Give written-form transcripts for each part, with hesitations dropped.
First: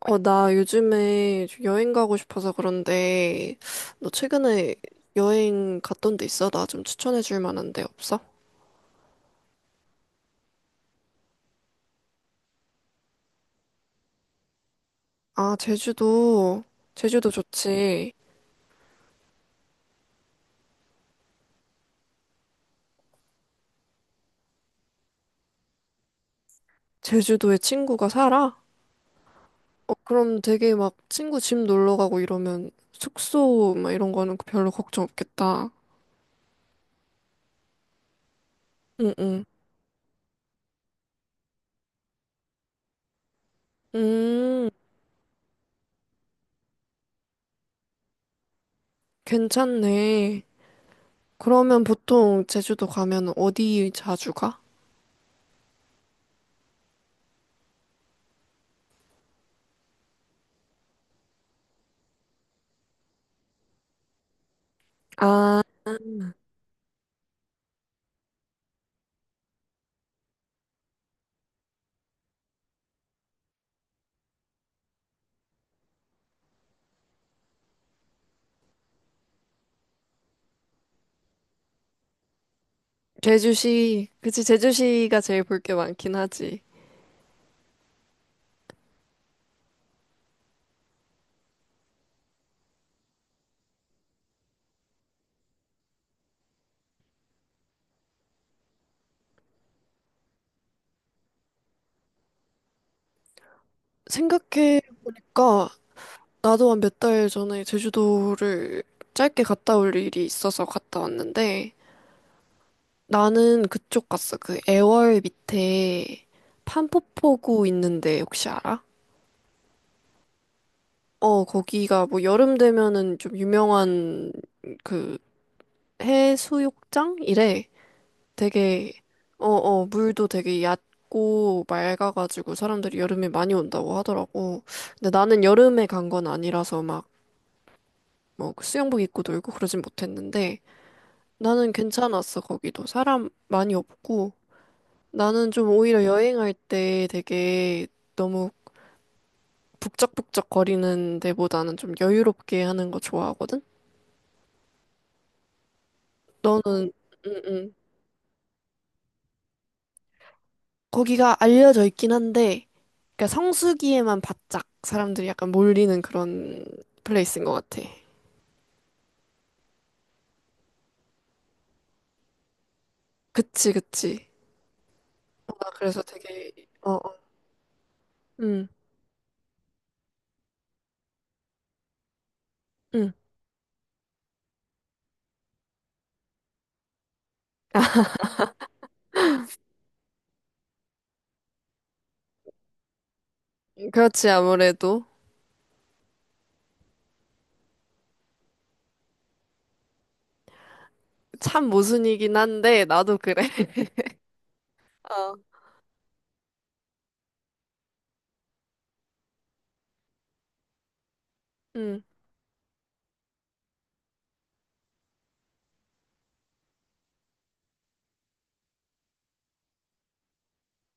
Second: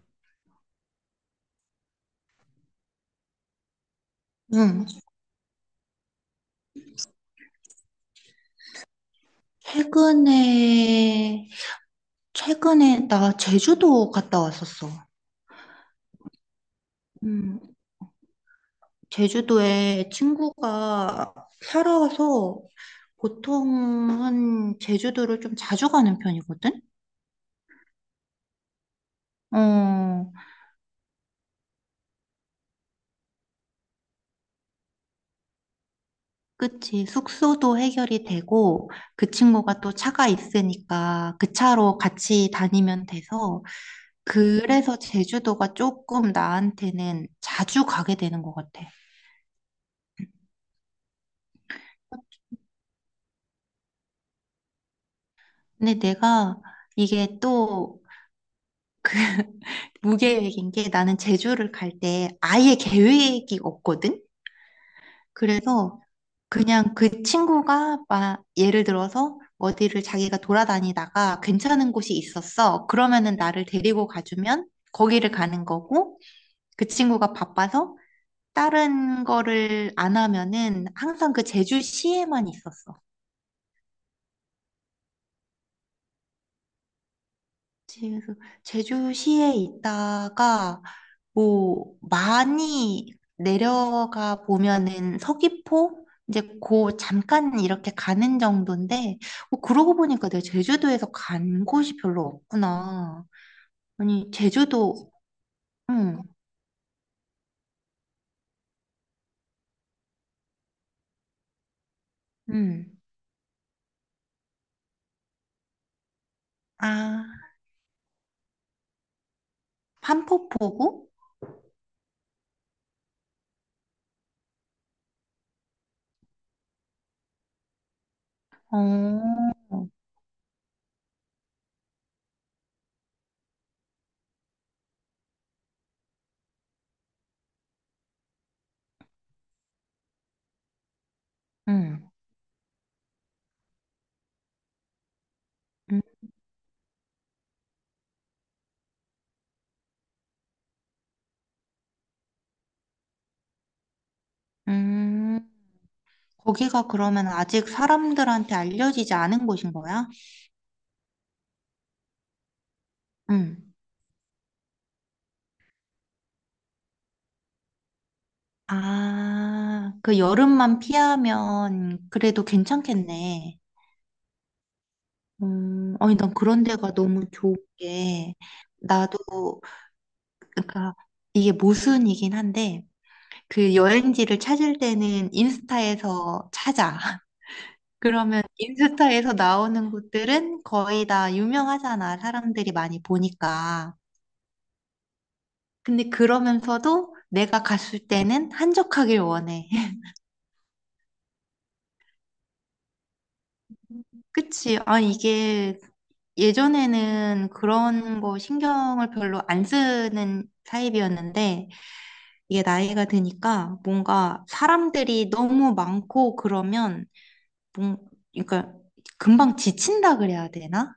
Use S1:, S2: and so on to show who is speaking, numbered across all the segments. S1: 나 요즘에 좀 여행 가고 싶어서 그런데, 너 최근에
S2: 응.
S1: 여행 갔던 데 있어? 나 좀 추천해 줄 만한 데 없어?
S2: 최근에, 최근에 나 제주도 갔다 왔었어.
S1: 아, 제주도. 제주도
S2: 음,
S1: 좋지.
S2: 제주도에 친구가 살아와서 보통은 제주도를 좀 자주 가는 편이거든?
S1: 제주도에 친구가 살아? 어,
S2: 어,
S1: 그럼 되게 막 친구 집 놀러 가고 이러면 숙소 막 이런 거는 별로 걱정 없겠다.
S2: 그치. 숙소도 해결이 되고
S1: 응,
S2: 그
S1: 응.
S2: 친구가 또 차가 있으니까 그 차로 같이 다니면 돼서
S1: 음,
S2: 그래서 제주도가 조금 나한테는 자주 가게 되는 것 같아.
S1: 괜찮네. 그러면 보통 제주도 가면 어디 자주 가?
S2: 근데 내가 이게 또 무계획인 게 나는 제주를 갈 때 아예 계획이 없거든?
S1: 아,
S2: 그래서 그냥 그 친구가 막 예를 들어서 어디를 자기가 돌아다니다가 괜찮은 곳이 있었어. 그러면은 나를 데리고 가주면 거기를 가는 거고 그 친구가 바빠서 다른 거를 안 하면은 항상 그 제주시에만 있었어.
S1: 제주시, 그치, 제주시가 제일 볼 게 많긴 하지.
S2: 그래서 제주시에 있다가 뭐 많이 내려가 보면은 서귀포 이제 고 잠깐 이렇게 가는 정도인데 뭐 그러고 보니까 내가 제주도에서 간 곳이 별로 없구나. 아니 제주도.
S1: 생각해보니까
S2: 응,
S1: 나도 한 몇 달 전에 제주도를 짧게 갔다 올 일이 있어서 갔다 왔는데
S2: 응.
S1: 나는 그쪽 갔어. 그 애월 밑에
S2: 아,
S1: 판포포구 있는데 혹시 알아?
S2: 판포포구?
S1: 어, 거기가 뭐 여름 되면은 좀 유명한 그 해수욕장? 이래.
S2: 어,
S1: 되게 어어 물도 되게 얕고 맑아가지고 사람들이 여름에 많이 온다고 하더라고. 근데 나는 여름에 간 건 아니라서 막뭐 그 수영복 입고 놀고 그러진 못했는데 나는
S2: 응,
S1: 괜찮았어 거기도 사람 많이 없고 나는 좀
S2: 응,
S1: 오히려 여행할 때 되게 너무 북적북적 거리는 데보다는 좀 여유롭게 하는 거 좋아하거든.
S2: 음. 거기가
S1: 너는
S2: 그러면 아직
S1: 응응
S2: 사람들한테 알려지지 않은 곳인 거야?
S1: 거기가 알려져 있긴 한데, 그러니까
S2: 응.
S1: 성수기에만 바짝 사람들이 약간 몰리는 그런 플레이스인 것 같아.
S2: 아, 그 여름만 피하면 그래도 괜찮겠네.
S1: 그치, 그치. 아, 그래서
S2: 아니, 난
S1: 되게,
S2: 그런
S1: 어,
S2: 데가
S1: 어.
S2: 너무 좋은 게,
S1: 응,
S2: 나도, 그러니까, 이게 모순이긴 한데,
S1: 응.
S2: 그 여행지를 찾을 때는 인스타에서 찾아. 그러면 인스타에서 나오는 곳들은 거의 다 유명하잖아. 사람들이 많이 보니까.
S1: 그렇지, 아무래도.
S2: 근데 그러면서도 내가 갔을 때는 한적하길 원해.
S1: 참 모순이긴 한데, 나도 그래.
S2: 그치? 아,
S1: 어.
S2: 이게 예전에는 그런 거 신경을 별로 안 쓰는 타입이었는데,
S1: 응,
S2: 이게 나이가 드니까 뭔가 사람들이 너무 많고 그러면 뭔 그러니까 금방 지친다 그래야 되나?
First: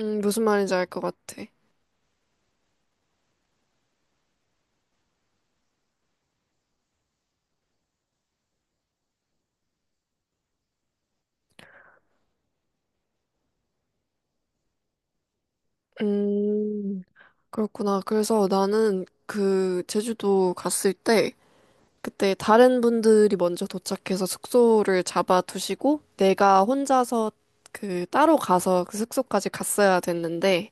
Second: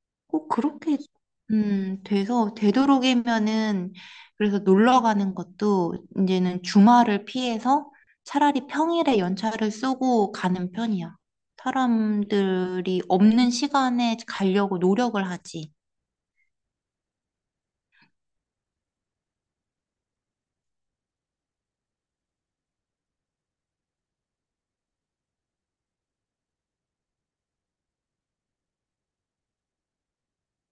S1: 응, 무슨
S2: 꼭
S1: 말인지 알
S2: 그렇게
S1: 것 같아.
S2: 돼서 되도록이면은 그래서 놀러 가는 것도 이제는 주말을 피해서 차라리 평일에 연차를 쓰고 가는 편이야. 사람들이 없는 시간에 가려고 노력을 하지.
S1: 음, 그렇구나. 그래서 나는 그 제주도 갔을 때, 그때 다른 분들이 먼저 도착해서 숙소를 잡아두시고 내가 혼자서 그 따로 가서 그 숙소까지 갔어야 됐는데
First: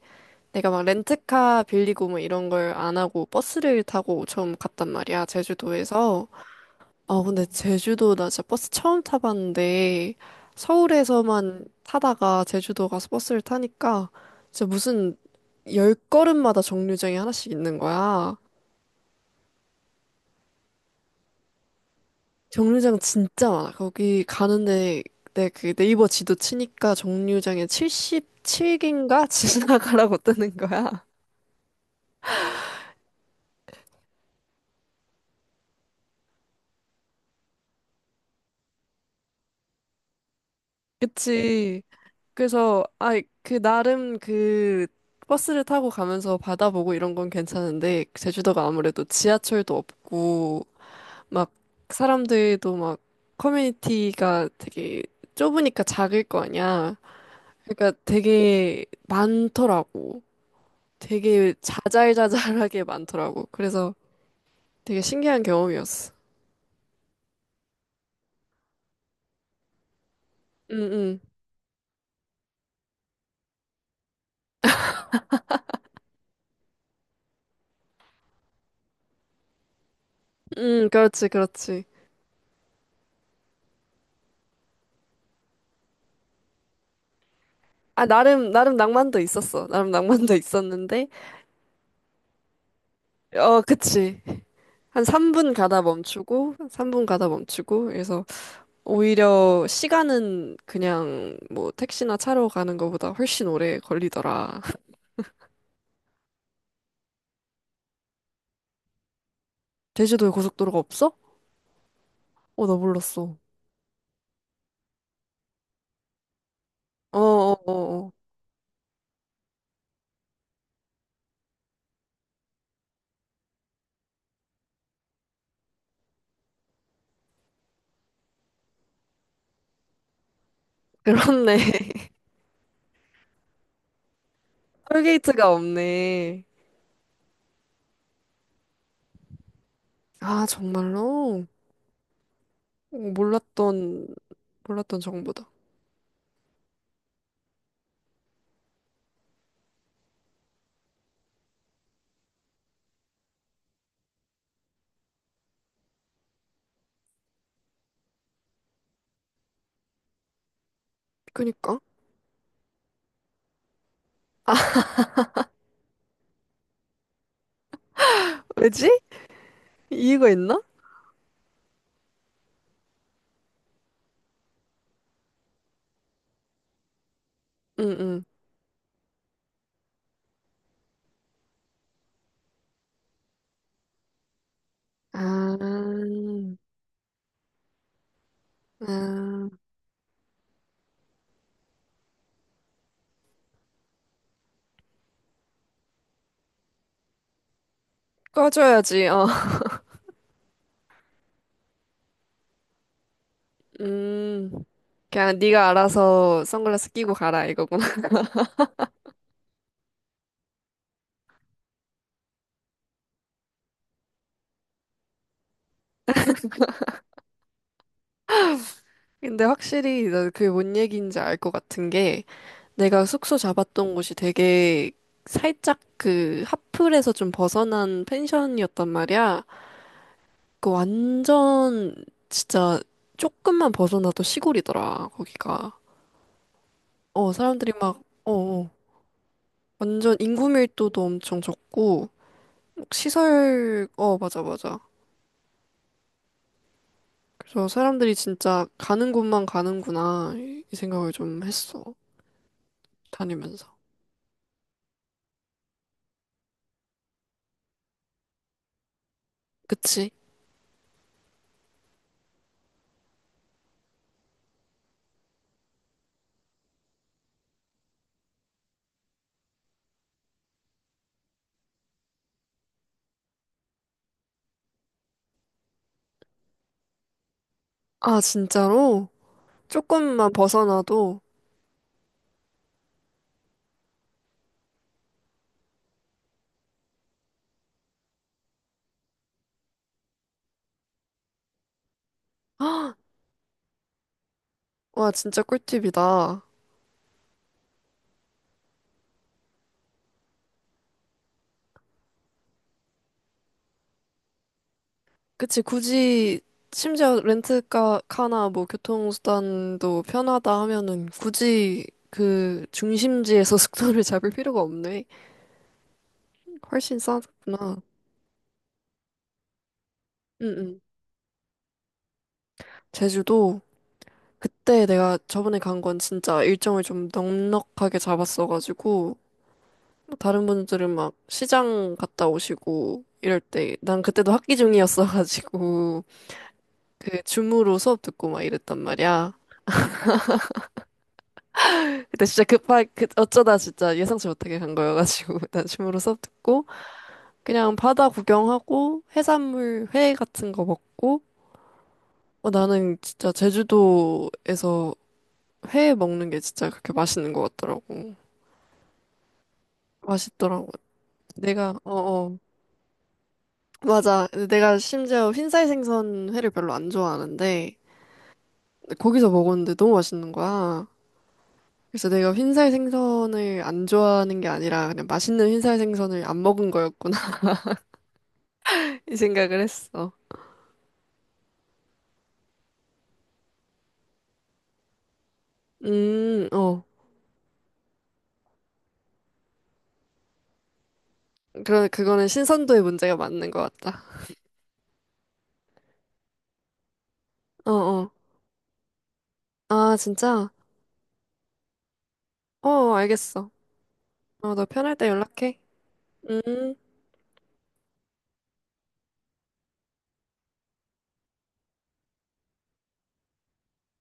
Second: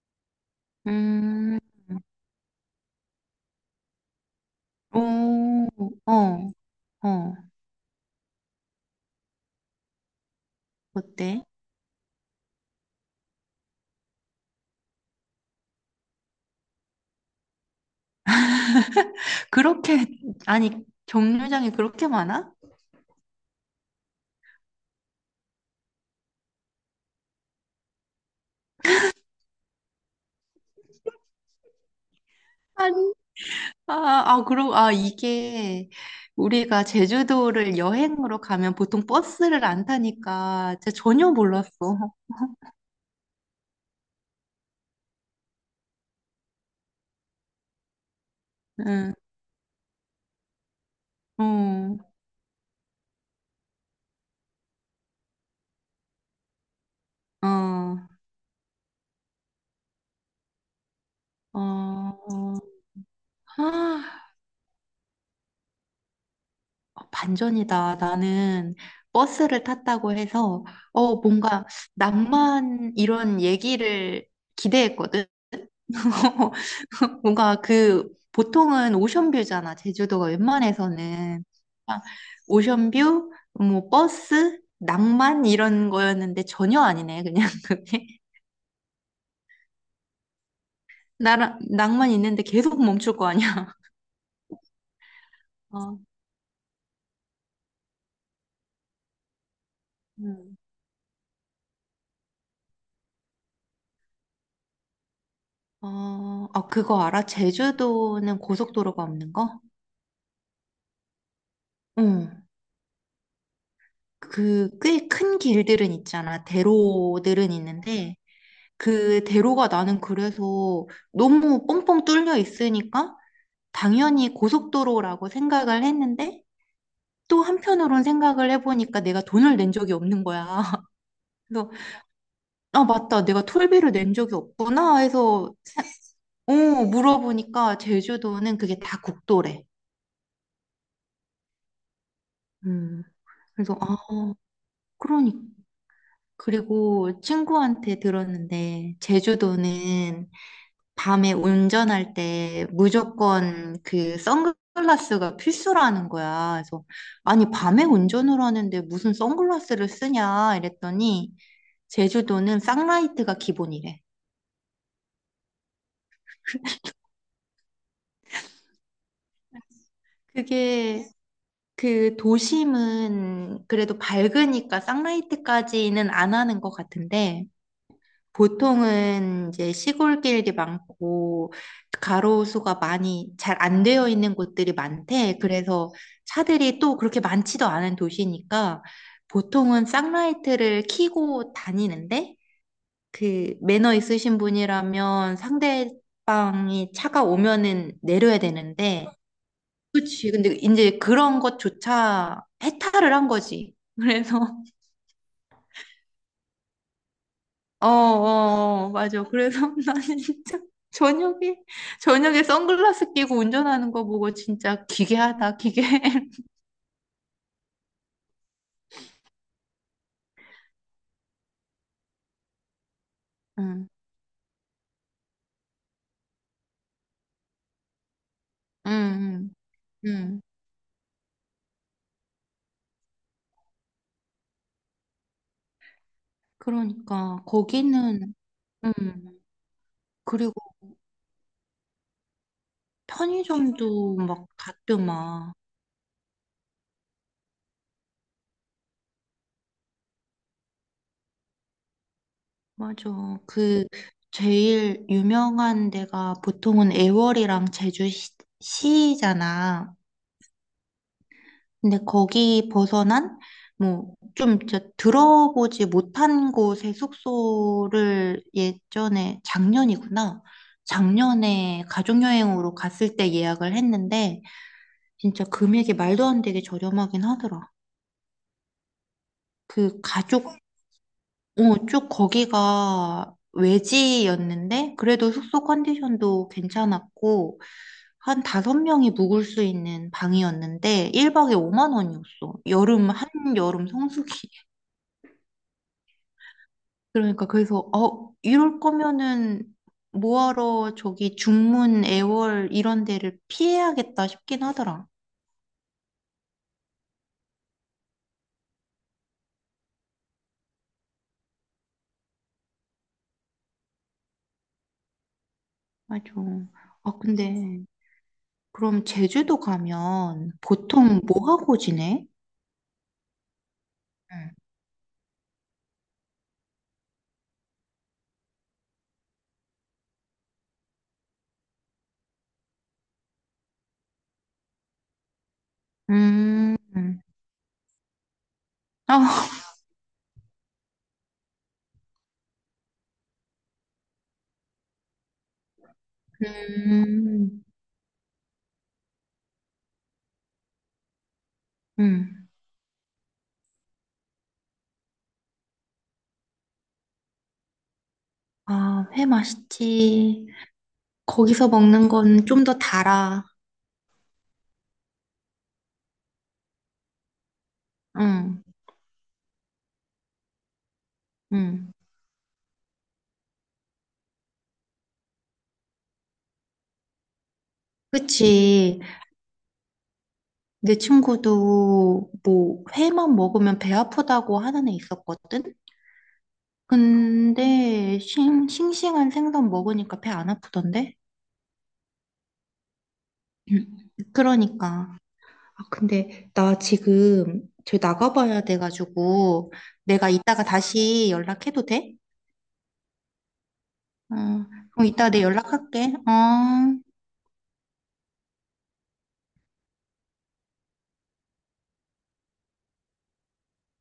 S1: 내가 막
S2: 음,
S1: 렌트카 빌리고 뭐 이런 걸 안 하고 버스를 타고 처음 갔단 말이야
S2: 오,
S1: 제주도에서.
S2: 어,
S1: 아
S2: 어,
S1: 근데 제주도 나 진짜 버스 처음 타봤는데
S2: 어때?
S1: 서울에서만 타다가 제주도 가서 버스를 타니까 진짜 무슨 열 걸음마다 정류장이 하나씩 있는 거야.
S2: 그렇게. 아니 정류장이 그렇게 많아?
S1: 정류장 진짜 많아. 거기 가는데 내그 네이버 지도 치니까 정류장에 77개인가 지나가라고 뜨는 거야.
S2: 아니. 아, 아, 그럼, 아, 이게 우리가 제주도를 여행으로 가면 보통 버스를 안 타니까 진짜 전혀 몰랐어.
S1: 그치. 그래서 아, 그 나름 그 버스를 타고 가면서 바다 보고 이런 건 괜찮은데 제주도가 아무래도
S2: 응,
S1: 지하철도 없고 막
S2: 어,
S1: 사람들도 막 커뮤니티가 되게 좁으니까 작을 거 아니야. 그러니까
S2: 어,
S1: 되게 많더라고. 되게
S2: 어,
S1: 자잘자잘하게 많더라고. 그래서
S2: 아,
S1: 되게 신기한 경험이었어.
S2: 어, 반전이다. 나는 버스를 탔다고 해서,
S1: 응,
S2: 어,
S1: 응,
S2: 뭔가 낭만 이런 얘기를 기대했거든. 뭔가 그, 보통은 오션뷰잖아. 제주도가
S1: 응, 그렇지,
S2: 웬만해서는.
S1: 그렇지.
S2: 아, 오션뷰, 뭐, 버스, 낭만 이런 거였는데 전혀 아니네. 그냥
S1: 아,
S2: 그게.
S1: 나름, 나름 낭만도 있었어. 나름 낭만도 있었는데,
S2: 낭만 있는데 계속 멈출 거
S1: 어,
S2: 아니야.
S1: 그치. 한 3분 가다
S2: 어,
S1: 멈추고, 3분 가다 멈추고, 그래서 오히려 시간은
S2: 음.
S1: 그냥 뭐 택시나 차로 가는 것보다 훨씬 오래 걸리더라.
S2: 어, 아, 그거 알아? 제주도는 고속도로가 없는 거?
S1: 제주도에 고속도로가 없어?
S2: 응.
S1: 어, 나 몰랐어.
S2: 그 꽤 큰 길들은 있잖아.
S1: 어, 어,
S2: 대로들은
S1: 어, 어.
S2: 있는데 그 대로가 나는 그래서 너무 뻥뻥 뚫려 있으니까 당연히 고속도로라고 생각을 했는데 또 한편으론 생각을 해보니까 내가 돈을 낸 적이 없는 거야.
S1: 그렇네.
S2: 그래서 아 맞다. 내가 톨비를 낸 적이 없구나
S1: 톨게이트가
S2: 해서
S1: 없네.
S2: 어, 물어보니까 제주도는 그게 다 국도래.
S1: 아, 정말로? 어,
S2: 음. 그래서 아,
S1: 몰랐던, 몰랐던
S2: 그러니
S1: 정보다.
S2: 그리고 친구한테 들었는데 제주도는 밤에 운전할 때 무조건 그 선글라스가 필수라는 거야. 그래서 아니 밤에 운전을 하는데 무슨 선글라스를 쓰냐 이랬더니
S1: 그니까.
S2: 제주도는 쌍라이트가 기본이래.
S1: 왜지? 이유가 있나?
S2: 그게 그 도심은 그래도 밝으니까 쌍라이트까지는 안 하는 것 같은데
S1: 응, 응.
S2: 보통은 이제 시골길이 많고 가로수가 많이 잘 안 되어 있는 곳들이 많대.
S1: 아,
S2: 그래서 차들이 또 그렇게 많지도 않은 도시니까
S1: 아,
S2: 보통은 쌍라이트를 켜고 다니는데 그 매너 있으신 분이라면 상대방이 차가 오면은 내려야
S1: 꺼줘야지,
S2: 되는데
S1: 어.
S2: 그치. 근데 이제 그런 것조차 해탈을 한 거지. 그래서
S1: 음, 그냥 네가 알아서 선글라스 끼고 가라, 이거구나.
S2: 어, 어, 어, 맞아. 그래서 나는 진짜 저녁에, 저녁에 선글라스 끼고 운전하는 거 보고 진짜 기괴하다, 기괴.
S1: 근데 확실히 나 그게 뭔 얘기인지 알 것 같은 게, 내가 숙소
S2: 응,
S1: 잡았던 곳이 되게 살짝 그 하플에서 좀 벗어난 펜션이었단
S2: 응,
S1: 말이야.
S2: 응. 응.
S1: 그 완전 진짜 조금만 벗어나도 시골이더라, 거기가. 어,
S2: 그러니까,
S1: 사람들이 막, 어,
S2: 거기는,
S1: 어,
S2: 응.
S1: 완전 인구
S2: 그리고
S1: 밀도도 엄청 적고, 시설,
S2: 편의점도
S1: 어, 맞아,
S2: 막
S1: 맞아.
S2: 닫더만.
S1: 그래서 사람들이 진짜 가는 곳만 가는구나, 이, 이 생각을 좀 했어.
S2: 맞아.
S1: 다니면서.
S2: 그, 제일 유명한 데가 보통은 애월이랑 제주시잖아.
S1: 그치?
S2: 근데 거기 벗어난 뭐 좀 들어보지 못한 곳의 숙소를 예전에 작년이구나. 작년에 가족여행으로 갔을 때 예약을 했는데 진짜 금액이 말도 안 되게 저렴하긴 하더라.
S1: 아, 진짜로?
S2: 그
S1: 조금만
S2: 가족
S1: 벗어나도,
S2: 어, 쭉 거기가 외지였는데 그래도 숙소 컨디션도 괜찮았고 한 다섯 명이 묵을 수 있는 방이었는데 1박에 5만 원이었어.
S1: 헉,
S2: 여름 성수기.
S1: 와, 진짜 꿀팁이다.
S2: 그러니까 그래서 이럴 거면은 뭐하러 저기 중문 애월 이런 데를 피해야겠다 싶긴 하더라.
S1: 그치, 굳이, 심지어 렌트카나 뭐 교통수단도 편하다 하면은 굳이 그 중심지에서 숙소를 잡을 필요가 없네.
S2: 맞아.
S1: 훨씬
S2: 아
S1: 싸구나.
S2: 근데 그럼 제주도 가면
S1: 응,
S2: 보통 뭐 하고 지내?
S1: 제주도 그때 내가 저번에 간 건 진짜 일정을 좀 넉넉하게 잡았어가지고 뭐 다른 분들은 막 시장 갔다 오시고 이럴 때 난 그때도 학기 중이었어가지고
S2: 응. 음.
S1: 그 줌으로 수업 듣고 막 이랬단
S2: 아,
S1: 말이야. 그때 진짜 급하 그 어쩌다 진짜 예상치 못하게 간 거여가지고 난 줌으로 수업 듣고
S2: 음.
S1: 그냥 바다 구경하고 해산물 회 같은 거 먹고
S2: 음.
S1: 어, 나는 진짜 제주도에서 회 먹는 게 진짜 그렇게 맛있는 것 같더라고.
S2: 아, 회 맛있지.
S1: 맛있더라고.
S2: 거기서
S1: 내가,
S2: 먹는
S1: 어어.
S2: 건 좀 더 달아.
S1: 맞아. 내가 심지어 흰살 생선 회를 별로 안 좋아하는데,
S2: 응.
S1: 거기서 먹었는데 너무 맛있는 거야.
S2: 응.
S1: 그래서 내가 흰살 생선을 안 좋아하는 게 아니라 그냥 맛있는 흰살 생선을 안 먹은 거였구나.
S2: 그치.
S1: 이 생각을 했어.
S2: 내 친구도 뭐 회만 먹으면 배 아프다고 하는 애 있었거든?
S1: 어.
S2: 근데 싱싱한 생선 먹으니까 배 안 아프던데?
S1: 그러, 그거는 신선도의 문제가 맞는 것
S2: 음,
S1: 같다.
S2: 그러니까. 아, 근데 나 지금 저
S1: 어어.
S2: 나가봐야 돼가지고
S1: 아,
S2: 내가
S1: 진짜?
S2: 이따가 다시 연락해도 돼?
S1: 어, 알겠어.
S2: 어,
S1: 어, 너 편할
S2: 그럼
S1: 때
S2: 이따가 내
S1: 연락해.
S2: 연락할게.
S1: 음.
S2: 어.